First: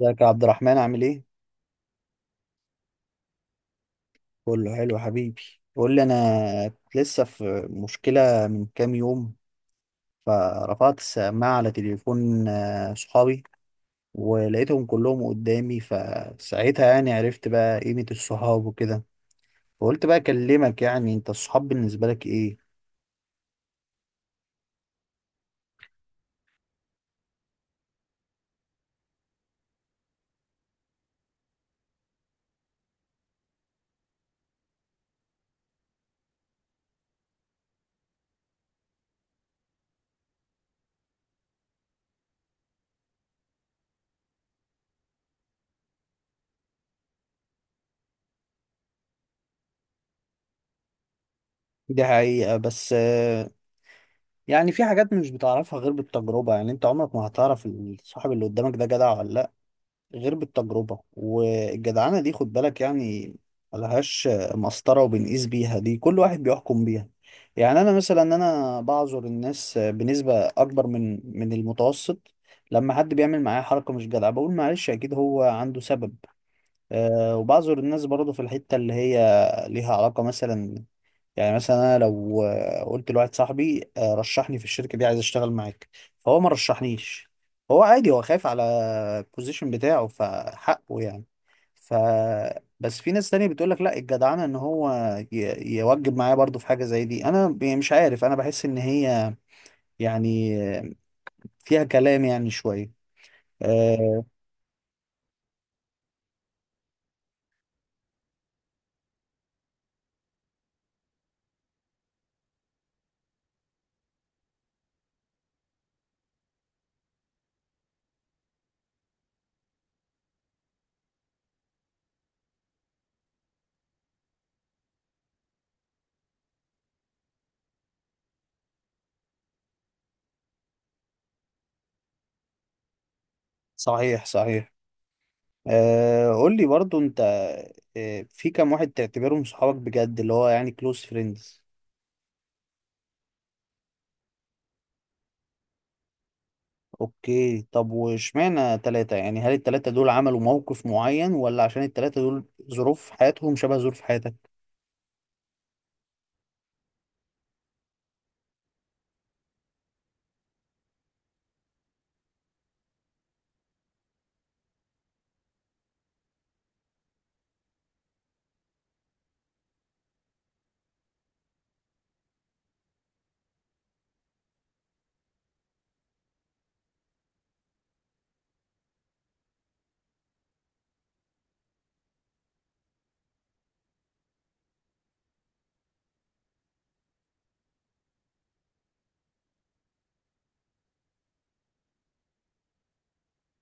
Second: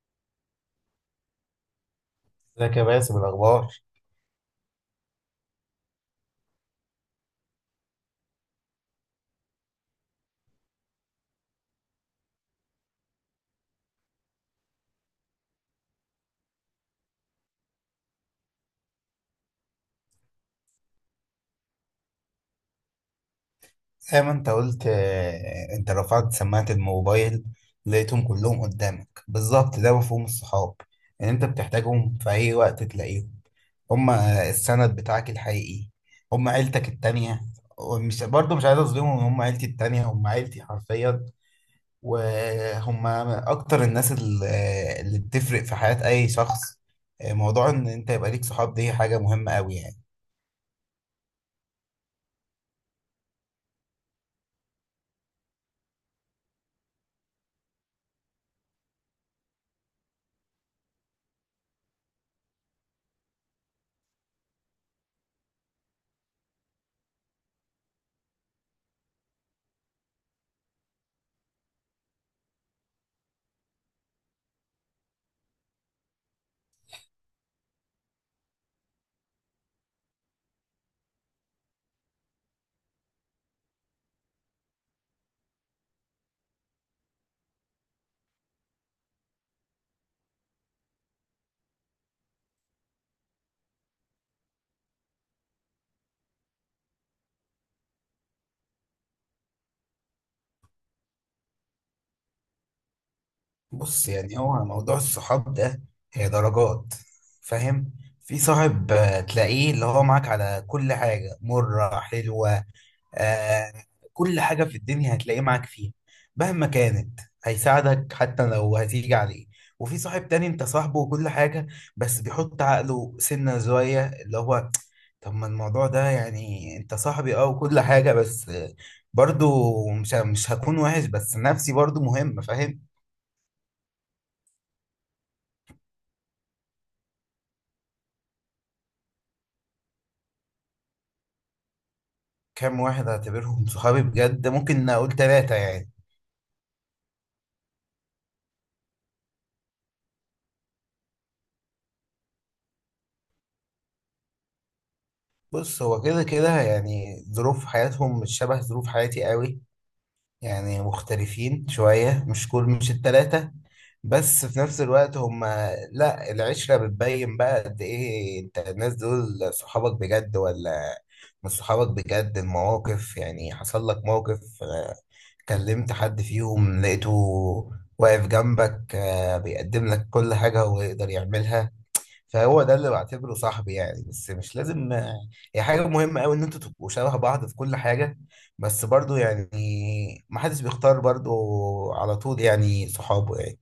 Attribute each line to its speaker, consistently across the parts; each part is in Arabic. Speaker 1: ازيك يا عبد الرحمن عامل ايه؟
Speaker 2: ازيك يا باسم، الأخبار؟
Speaker 1: كله حلو حبيبي. قول لي انا كنت لسه في مشكلة من كام يوم، فرفعت السماعة على تليفون صحابي ولقيتهم كلهم قدامي، فساعتها يعني عرفت بقى قيمة الصحاب وكده. فقلت بقى اكلمك، يعني انت الصحاب بالنسبة لك ايه؟
Speaker 2: زي ما أنت قلت أنت رفعت سماعة الموبايل، لقيتهم كلهم قدامك بالظبط. ده مفهوم الصحاب، إن أنت بتحتاجهم في أي وقت تلاقيهم. هما السند بتاعك الحقيقي، هما عيلتك التانية. ومش برضه مش عايز أظلمهم، هما عيلتي التانية، هما عيلتي حرفيا. وهما أكتر الناس اللي بتفرق في حياة أي شخص. موضوع إن أنت يبقى ليك صحاب دي حاجة مهمة أوي يعني.
Speaker 1: دي حقيقة، بس يعني في حاجات مش بتعرفها غير بالتجربة، يعني انت عمرك ما هتعرف الصاحب اللي قدامك ده جدع ولا، غير بالتجربة. والجدعنة دي خد بالك يعني، ملهاش مسطرة وبنقيس بيها، دي كل واحد بيحكم بيها. يعني أنا مثلا أنا بعذر الناس بنسبة أكبر من المتوسط، لما حد بيعمل معايا حركة مش جدعة بقول معلش أكيد هو عنده سبب. أه، وبعذر الناس برضه في الحتة اللي هي ليها علاقة. مثلا يعني مثلا انا لو قلت لواحد صاحبي رشحني في الشركه دي عايز اشتغل معاك، فهو ما رشحنيش، هو عادي هو خايف على البوزيشن بتاعه فحقه يعني. ف بس في ناس تانية بتقول لك لا، الجدعنه ان هو يوجب معايا برضو في حاجه زي دي. انا يعني مش عارف، انا بحس ان هي يعني فيها كلام يعني شويه.
Speaker 2: بص،
Speaker 1: آه،
Speaker 2: يعني هو موضوع الصحاب ده هي درجات، فاهم. في صاحب تلاقيه اللي هو معاك على كل حاجة، مرة حلوة، آه كل حاجة في الدنيا هتلاقيه معاك فيها، مهما كانت هيساعدك حتى لو هتيجي عليه. وفي صاحب تاني انت صاحبه وكل حاجة، بس بيحط عقله سنة زوايا اللي هو طب ما الموضوع ده، يعني انت صاحبي اه وكل حاجة، بس برضو مش هكون وحش، بس نفسي برضو مهمة، فاهم.
Speaker 1: صحيح صحيح. قول لي برضو انت، في كام واحد تعتبرهم صحابك بجد اللي هو يعني كلوز فريندز؟
Speaker 2: كام واحد اعتبرهم صحابي بجد؟ ممكن اقول ثلاثة يعني.
Speaker 1: اوكي، طب واشمعنى ثلاثة يعني؟ هل الثلاثة دول عملوا موقف معين، ولا عشان الثلاثة دول ظروف حياتهم شبه ظروف حياتك؟
Speaker 2: بص هو كده كده يعني ظروف حياتهم مش شبه ظروف حياتي قوي، يعني مختلفين شوية، مش كل، مش التلاتة. بس في نفس الوقت هما، لا، العشرة بتبين بقى قد ايه انت الناس دول صحابك بجد ولا مش صحابك بجد. المواقف يعني، حصل لك موقف، كلمت حد فيهم، لقيته واقف جنبك، بيقدم لك كل حاجة هو يقدر يعملها، فهو ده اللي بعتبره صاحبي يعني. بس مش لازم هي حاجة مهمة قوي ان انتوا تبقوا شبه بعض في كل حاجة، بس برضو يعني ما حدش بيختار برضو على طول يعني صحابه يعني.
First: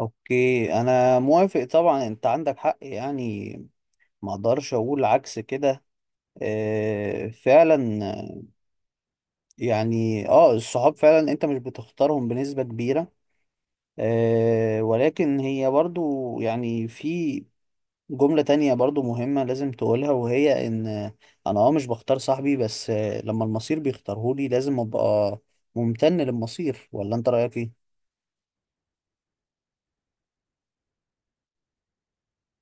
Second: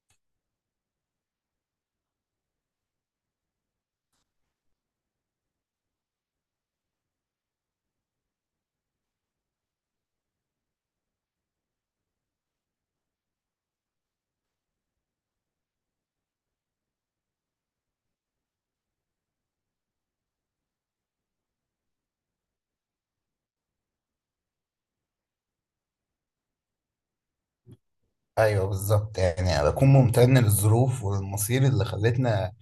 Speaker 1: اوكي، انا موافق طبعا، انت عندك حق يعني، ما اقدرش اقول عكس كده. آه فعلا. يعني اه الصحاب فعلا انت مش بتختارهم بنسبة كبيرة. آه، ولكن هي برضو يعني في جملة تانية برضو مهمة لازم تقولها، وهي إن أنا أه مش بختار صاحبي، بس لما المصير بيختارهولي لازم أبقى ممتن للمصير. ولا أنت رأيك إيه؟
Speaker 2: ايوه بالظبط، يعني أنا بكون ممتن للظروف والمصير اللي خلتنا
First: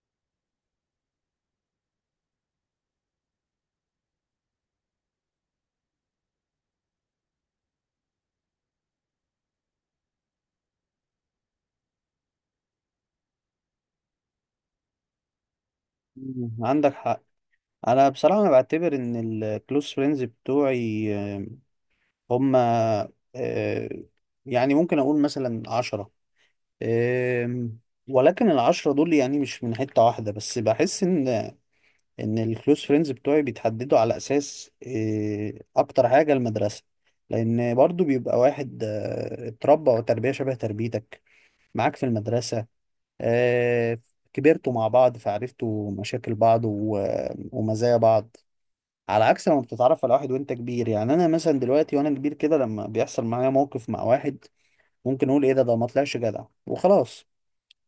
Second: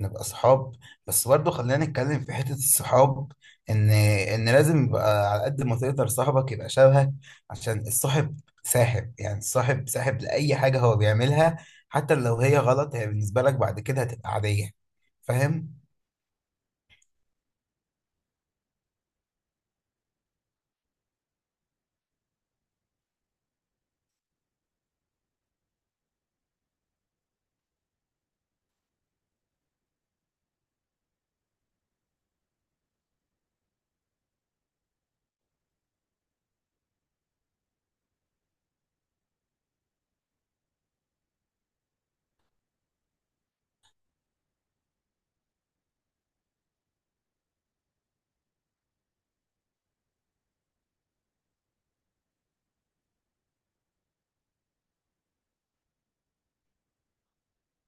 Speaker 2: نبقى صحاب. بس برضه خلينا نتكلم في حتة الصحاب، ان ان لازم يبقى على قد ما تقدر صاحبك يبقى شبهك، عشان الصاحب ساحب يعني، الصاحب ساحب لأي حاجة هو بيعملها، حتى لو هي غلط، هي بالنسبة لك بعد كده هتبقى عادية، فاهم؟
Speaker 1: مم، عندك حق. أنا بصراحة أنا بعتبر إن الكلوز فريندز بتوعي هم يعني ممكن أقول مثلا عشرة. آم، ولكن العشرة دول يعني مش من حتة واحدة بس، بحس إن الكلوز فريندز بتوعي بيتحددوا على اساس إيه، اكتر حاجه المدرسه. لان برضو بيبقى واحد اتربى وتربيه شبه تربيتك معاك في المدرسه. آه، كبرتوا مع بعض فعرفتوا مشاكل بعض ومزايا بعض. على عكس لما بتتعرف على واحد وانت كبير، يعني انا مثلا دلوقتي وانا كبير كده، لما بيحصل معايا موقف مع واحد ممكن اقول ايه ده، ما طلعش جدع وخلاص.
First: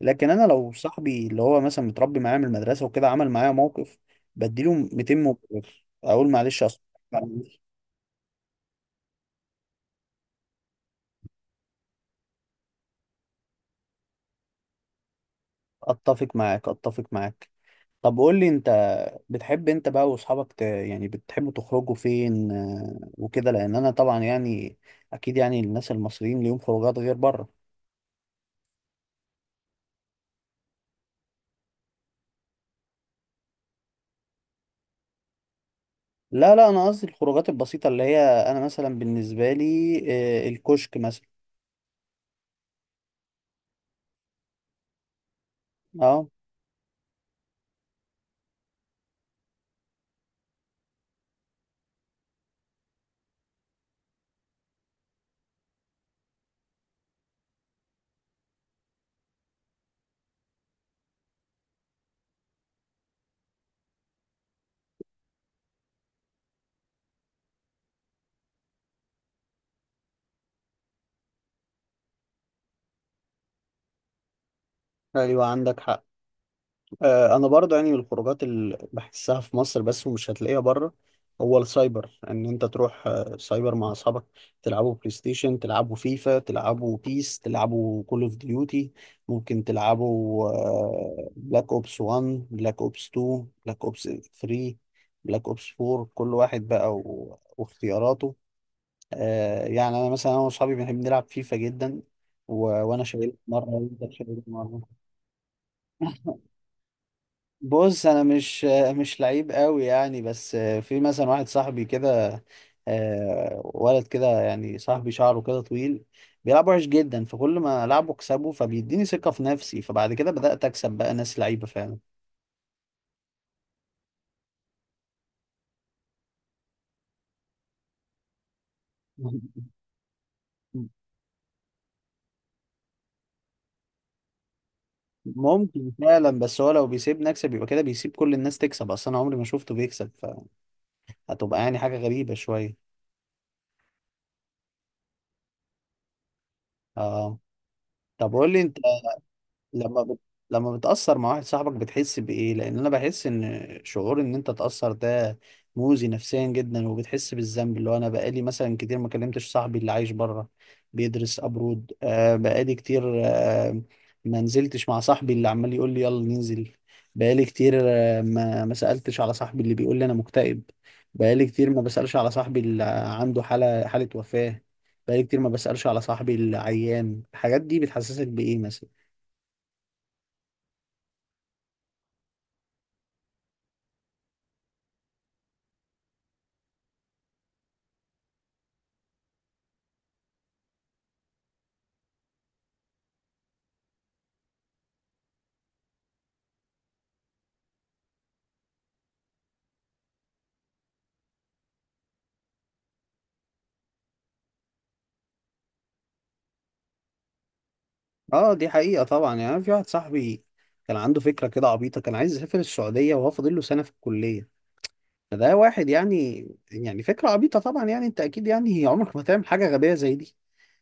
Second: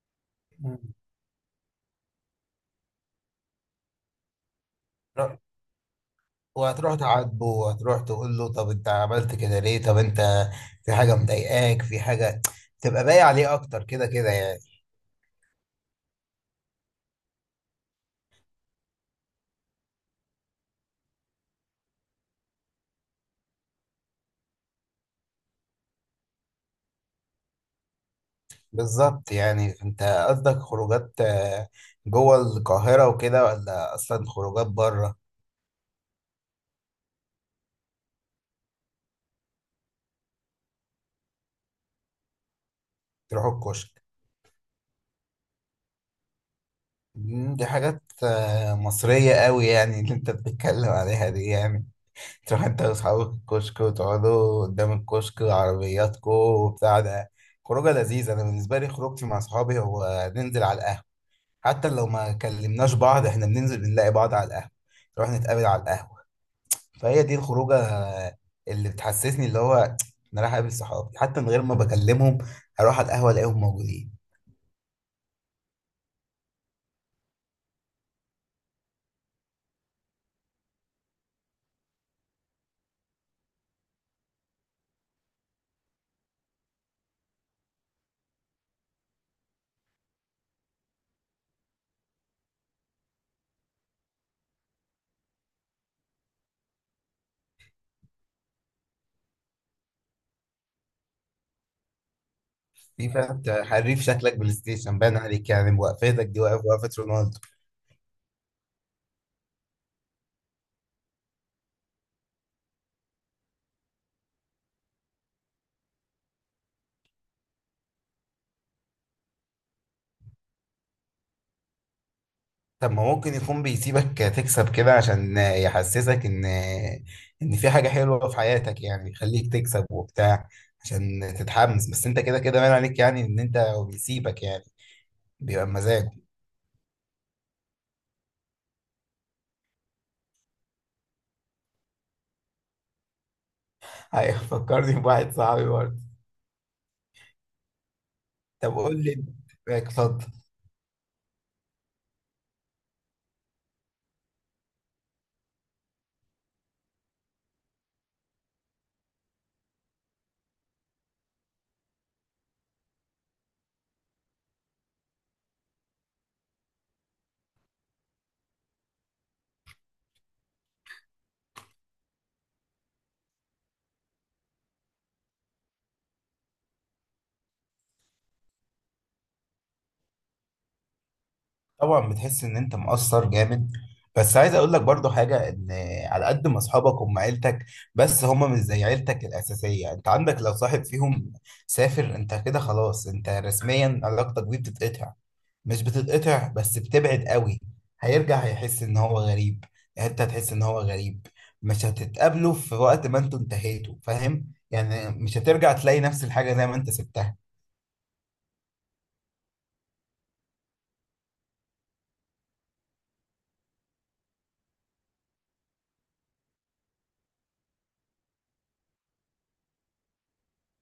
Speaker 1: لكن انا لو
Speaker 2: مم.
Speaker 1: صاحبي اللي هو مثلا متربي معايا من المدرسه وكده عمل معايا موقف، بديله 200
Speaker 2: ر-
Speaker 1: مبرر اقول معلش اصلا.
Speaker 2: وهتروح تعاتبه وهتروح تقول له طب انت عملت كده ليه؟ طب انت في حاجة مضايقاك، في حاجة، تبقى باقي عليه اكتر كده كده يعني.
Speaker 1: اتفق معاك اتفق معاك. طب قول لي انت، بتحب انت بقى واصحابك يعني بتحبوا تخرجوا فين وكده؟ لان انا طبعا يعني اكيد يعني الناس المصريين ليهم خروجات غير بره.
Speaker 2: بالظبط، يعني انت قصدك خروجات جوه القاهرة وكده، ولا اصلا خروجات بره؟
Speaker 1: لا لا، انا قصدي الخروجات البسيطه اللي هي انا مثلا بالنسبه لي الكشك مثلا.
Speaker 2: تروحوا الكشك.
Speaker 1: اه.
Speaker 2: مم، دي حاجات مصرية قوي يعني اللي انت بتتكلم عليها دي يعني. تروح انت واصحابك الكشك، وتقعدوا قدام الكشك وعربياتكو وبتاع ده، خروجة لذيذة. انا بالنسبة لي خروجتي مع اصحابي هو ننزل على القهوة، حتى لو ما كلمناش بعض احنا بننزل بنلاقي بعض على القهوة، نروح نتقابل على القهوة. فهي دي الخروجه اللي بتحسسني، اللي هو انا رايح اقابل صحابي، حتى من غير ما بكلمهم هروح على القهوه الاقيهم موجودين.
Speaker 1: ايوه عندك حق. انا برضه يعني من الخروجات اللي بحسها في مصر بس ومش هتلاقيها بره، هو السايبر، ان انت تروح سايبر مع اصحابك تلعبوا بلاي ستيشن، تلعبوا فيفا، تلعبوا بيس، تلعبوا كول اوف ديوتي. ممكن تلعبوا بلاك اوبس 1، بلاك اوبس 2، بلاك اوبس 3، بلاك اوبس 4، كل واحد بقى واختياراته. يعني انا مثلا انا واصحابي بنحب نلعب فيفا جدا. وانا
Speaker 2: في، فاهم
Speaker 1: شايل
Speaker 2: أنت
Speaker 1: مره
Speaker 2: حريف،
Speaker 1: وانت
Speaker 2: شكلك
Speaker 1: شايل
Speaker 2: بلاي
Speaker 1: مره.
Speaker 2: ستيشن باين عليك يعني، وقفتك دي واقف وقفه رونالدو.
Speaker 1: بص انا مش لعيب قوي يعني، بس في مثلا واحد صاحبي كده، ولد كده يعني صاحبي شعره كده طويل، بيلعب وحش جدا، فكل ما العبه اكسبه فبيديني ثقة في نفسي، فبعد كده بدأت اكسب بقى ناس لعيبة فعلا.
Speaker 2: طب ما ممكن يكون بيسيبك تكسب كده عشان يحسسك ان ان في حاجه حلوه في حياتك، يعني يخليك تكسب وبتاع، عشان تتحمس. بس انت كده كده باين عليك يعني ان انت، هو بيسيبك يعني. بيبقى
Speaker 1: ممكن
Speaker 2: مزاجه.
Speaker 1: فعلا، بس هو لو بيسيبني اكسب يبقى كده بيسيب كل الناس تكسب، اصلا انا عمري ما شفته بيكسب، فهتبقى يعني حاجة غريبة شوية.
Speaker 2: ايوه، فكرني بواحد صاحبي برضه.
Speaker 1: اه. طب قول لي
Speaker 2: طب
Speaker 1: انت،
Speaker 2: قول لي،
Speaker 1: لما بت...
Speaker 2: اتفضل.
Speaker 1: لما بتأثر مع واحد صاحبك بتحس بإيه؟ لأن أنا بحس إن شعور إن أنت تأثر ده مؤذي نفسيا جدا، وبتحس بالذنب. اللي هو أنا بقالي مثلا كتير ما كلمتش صاحبي اللي عايش بره بيدرس أبرود. آه، بقالي كتير آه ما نزلتش مع صاحبي اللي عمال يقول لي يلا ننزل. بقالي كتير آه ما سألتش على صاحبي اللي بيقول لي أنا مكتئب. بقالي كتير ما بسألش على صاحبي اللي عنده حالة وفاة. بقالي كتير ما بسألش على صاحبي اللي عيان. الحاجات دي بتحسسك بإيه مثلا؟
Speaker 2: طبعا بتحس ان انت مقصر جامد، بس عايز اقول لك برضو حاجه، ان على قد ما اصحابك هم عيلتك، بس هم مش زي عيلتك الاساسيه. انت عندك لو صاحب فيهم سافر، انت كده خلاص انت رسميا علاقتك بيه بتتقطع، مش بتتقطع بس بتبعد قوي. هيرجع هيحس ان هو غريب، انت هتحس ان هو غريب، مش هتتقابلوا في وقت، ما انتوا انتهيتوا، فاهم يعني، مش هترجع تلاقي نفس الحاجه زي ما انت سبتها.
Speaker 1: اه دي حقيقة طبعا. يعني أنا في واحد صاحبي كان عنده فكرة كده عبيطة، كان عايز يسافر السعودية وهو فاضل له سنة في الكلية. فده واحد يعني، يعني فكرة عبيطة طبعا، يعني انت اكيد يعني عمرك ما تعمل حاجة غبية زي دي.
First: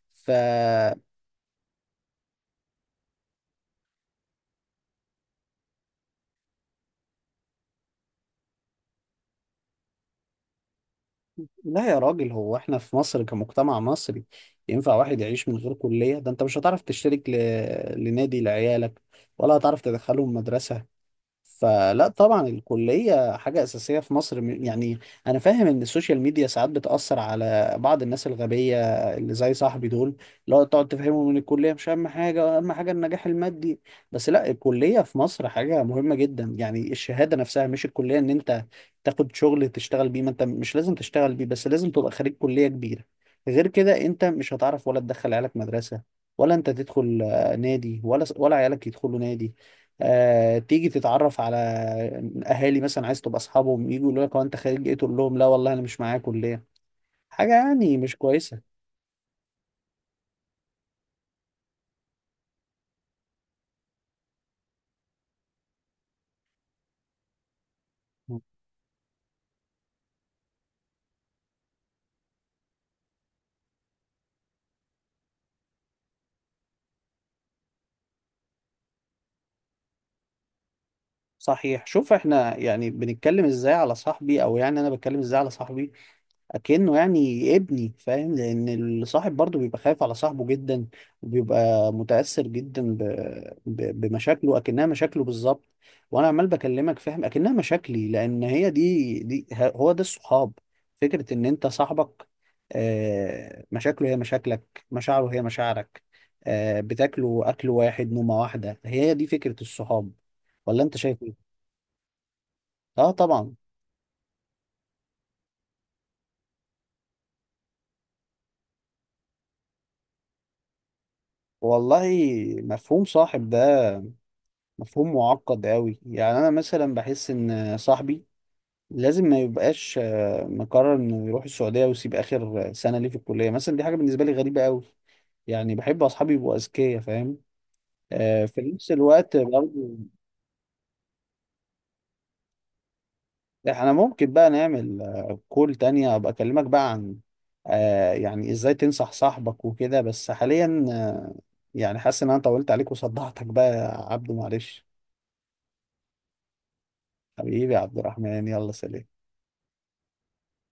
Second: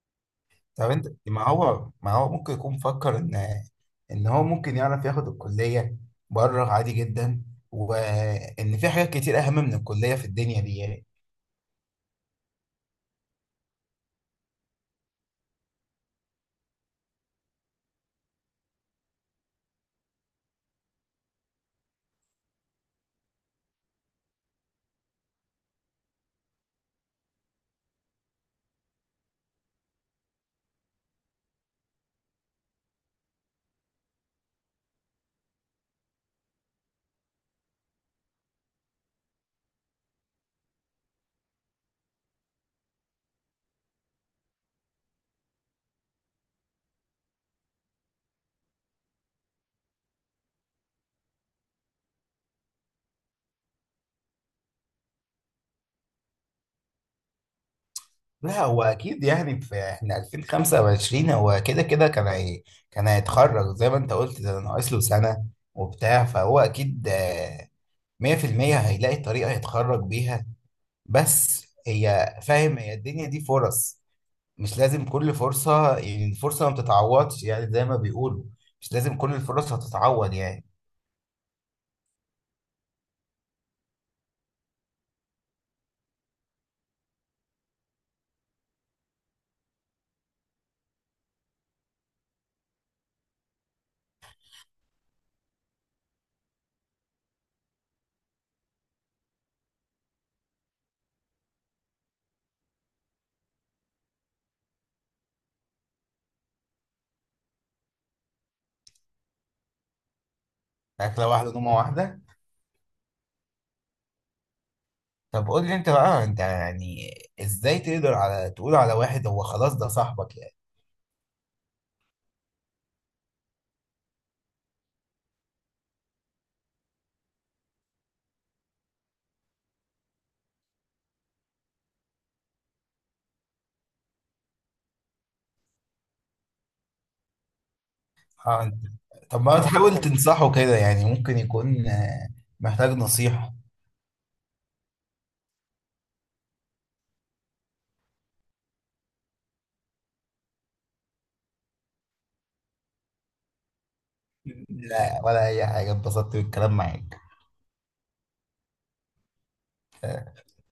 Speaker 1: ف
Speaker 2: طب انت ما هو ممكن يكون فكر ان ان هو ممكن يعرف ياخد الكلية بره عادي جدا، وان في حاجات كتير اهم من الكلية في الدنيا دي يعني.
Speaker 1: لا يا راجل، هو احنا في مصر كمجتمع مصري ينفع واحد يعيش من غير كلية؟ ده انت مش هتعرف تشترك لنادي لعيالك، ولا هتعرف تدخلهم مدرسة. فلا طبعا الكلية حاجة أساسية في مصر، يعني أنا فاهم إن السوشيال ميديا ساعات بتأثر على بعض الناس الغبية اللي زي صاحبي دول، اللي هو تقعد تفهمهم إن الكلية مش أهم حاجة، أهم حاجة النجاح المادي. بس لا، الكلية في مصر حاجة مهمة جدا، يعني الشهادة نفسها مش الكلية، إن أنت تاخد شغل تشتغل بيه، ما أنت مش لازم تشتغل بيه، بس لازم تبقى خريج كلية كبيرة. غير كده أنت مش هتعرف ولا تدخل عيالك مدرسة، ولا أنت تدخل نادي، ولا عيالك يدخلوا نادي. تيجي تتعرف على اهالي مثلا عايز تبقى اصحابهم، يجوا يقولوا لك هو انت خارج ايه، تقول لهم لا والله انا مش معايا كليه، حاجه يعني مش
Speaker 2: لا
Speaker 1: كويسه.
Speaker 2: هو اكيد يعني، في احنا 2025، هو كده كده كان، هي كان هيتخرج زي ما انت قلت ده ناقص له سنة وبتاع، فهو اكيد 100% هيلاقي طريقة يتخرج بيها. بس هي فاهم، هي الدنيا دي فرص، مش لازم كل فرصة، يعني الفرصة ما بتتعوضش يعني زي ما بيقولوا، مش لازم كل الفرص هتتعوض يعني.
Speaker 1: صحيح. شوف احنا يعني بنتكلم ازاي على صاحبي، او يعني انا بتكلم ازاي على صاحبي اكنه يعني ابني، فاهم؟ لان الصاحب برضه بيبقى خايف على صاحبه جدا، وبيبقى متاثر جدا بمشاكله اكنها مشاكله بالظبط. وانا عمال بكلمك فاهم اكنها مشاكلي، لان هي دي هو ده الصحاب، فكره ان انت صاحبك مشاكله هي مشاكلك، مشاعره هي مشاعرك، بتاكلوا اكل واحد نومه واحده. هي دي فكره الصحاب، ولا انت
Speaker 2: عارف
Speaker 1: شايف
Speaker 2: لو
Speaker 1: ايه؟
Speaker 2: واحدة نومة واحدة.
Speaker 1: اه طبعا.
Speaker 2: طب قول لي انت بقى، انت يعني ازاي تقدر على تقول على واحد هو خلاص ده صاحبك يعني؟
Speaker 1: والله مفهوم صاحب ده مفهوم معقد قوي، يعني انا مثلا بحس ان صاحبي لازم ما يبقاش مقرر انه يروح السعوديه ويسيب اخر سنه ليه في الكليه مثلا، دي حاجه بالنسبه لي غريبه قوي. يعني بحب اصحابي يبقوا اذكياء، فاهم؟ في
Speaker 2: اه انت،
Speaker 1: نفس الوقت
Speaker 2: طب ما
Speaker 1: برضه
Speaker 2: تحاول تنصحه كده يعني، ممكن يكون محتاج نصيحة.
Speaker 1: احنا ممكن بقى نعمل كول تانية ابقى اكلمك بقى عن يعني ازاي تنصح صاحبك وكده، بس حاليا يعني حاسس ان انا طولت عليك وصدعتك بقى يا عبدو معلش.
Speaker 2: لا ولا اي حاجة، اتبسطت بالكلام معاك.
Speaker 1: حبيبي يا عبد الرحمن، يلا سلام.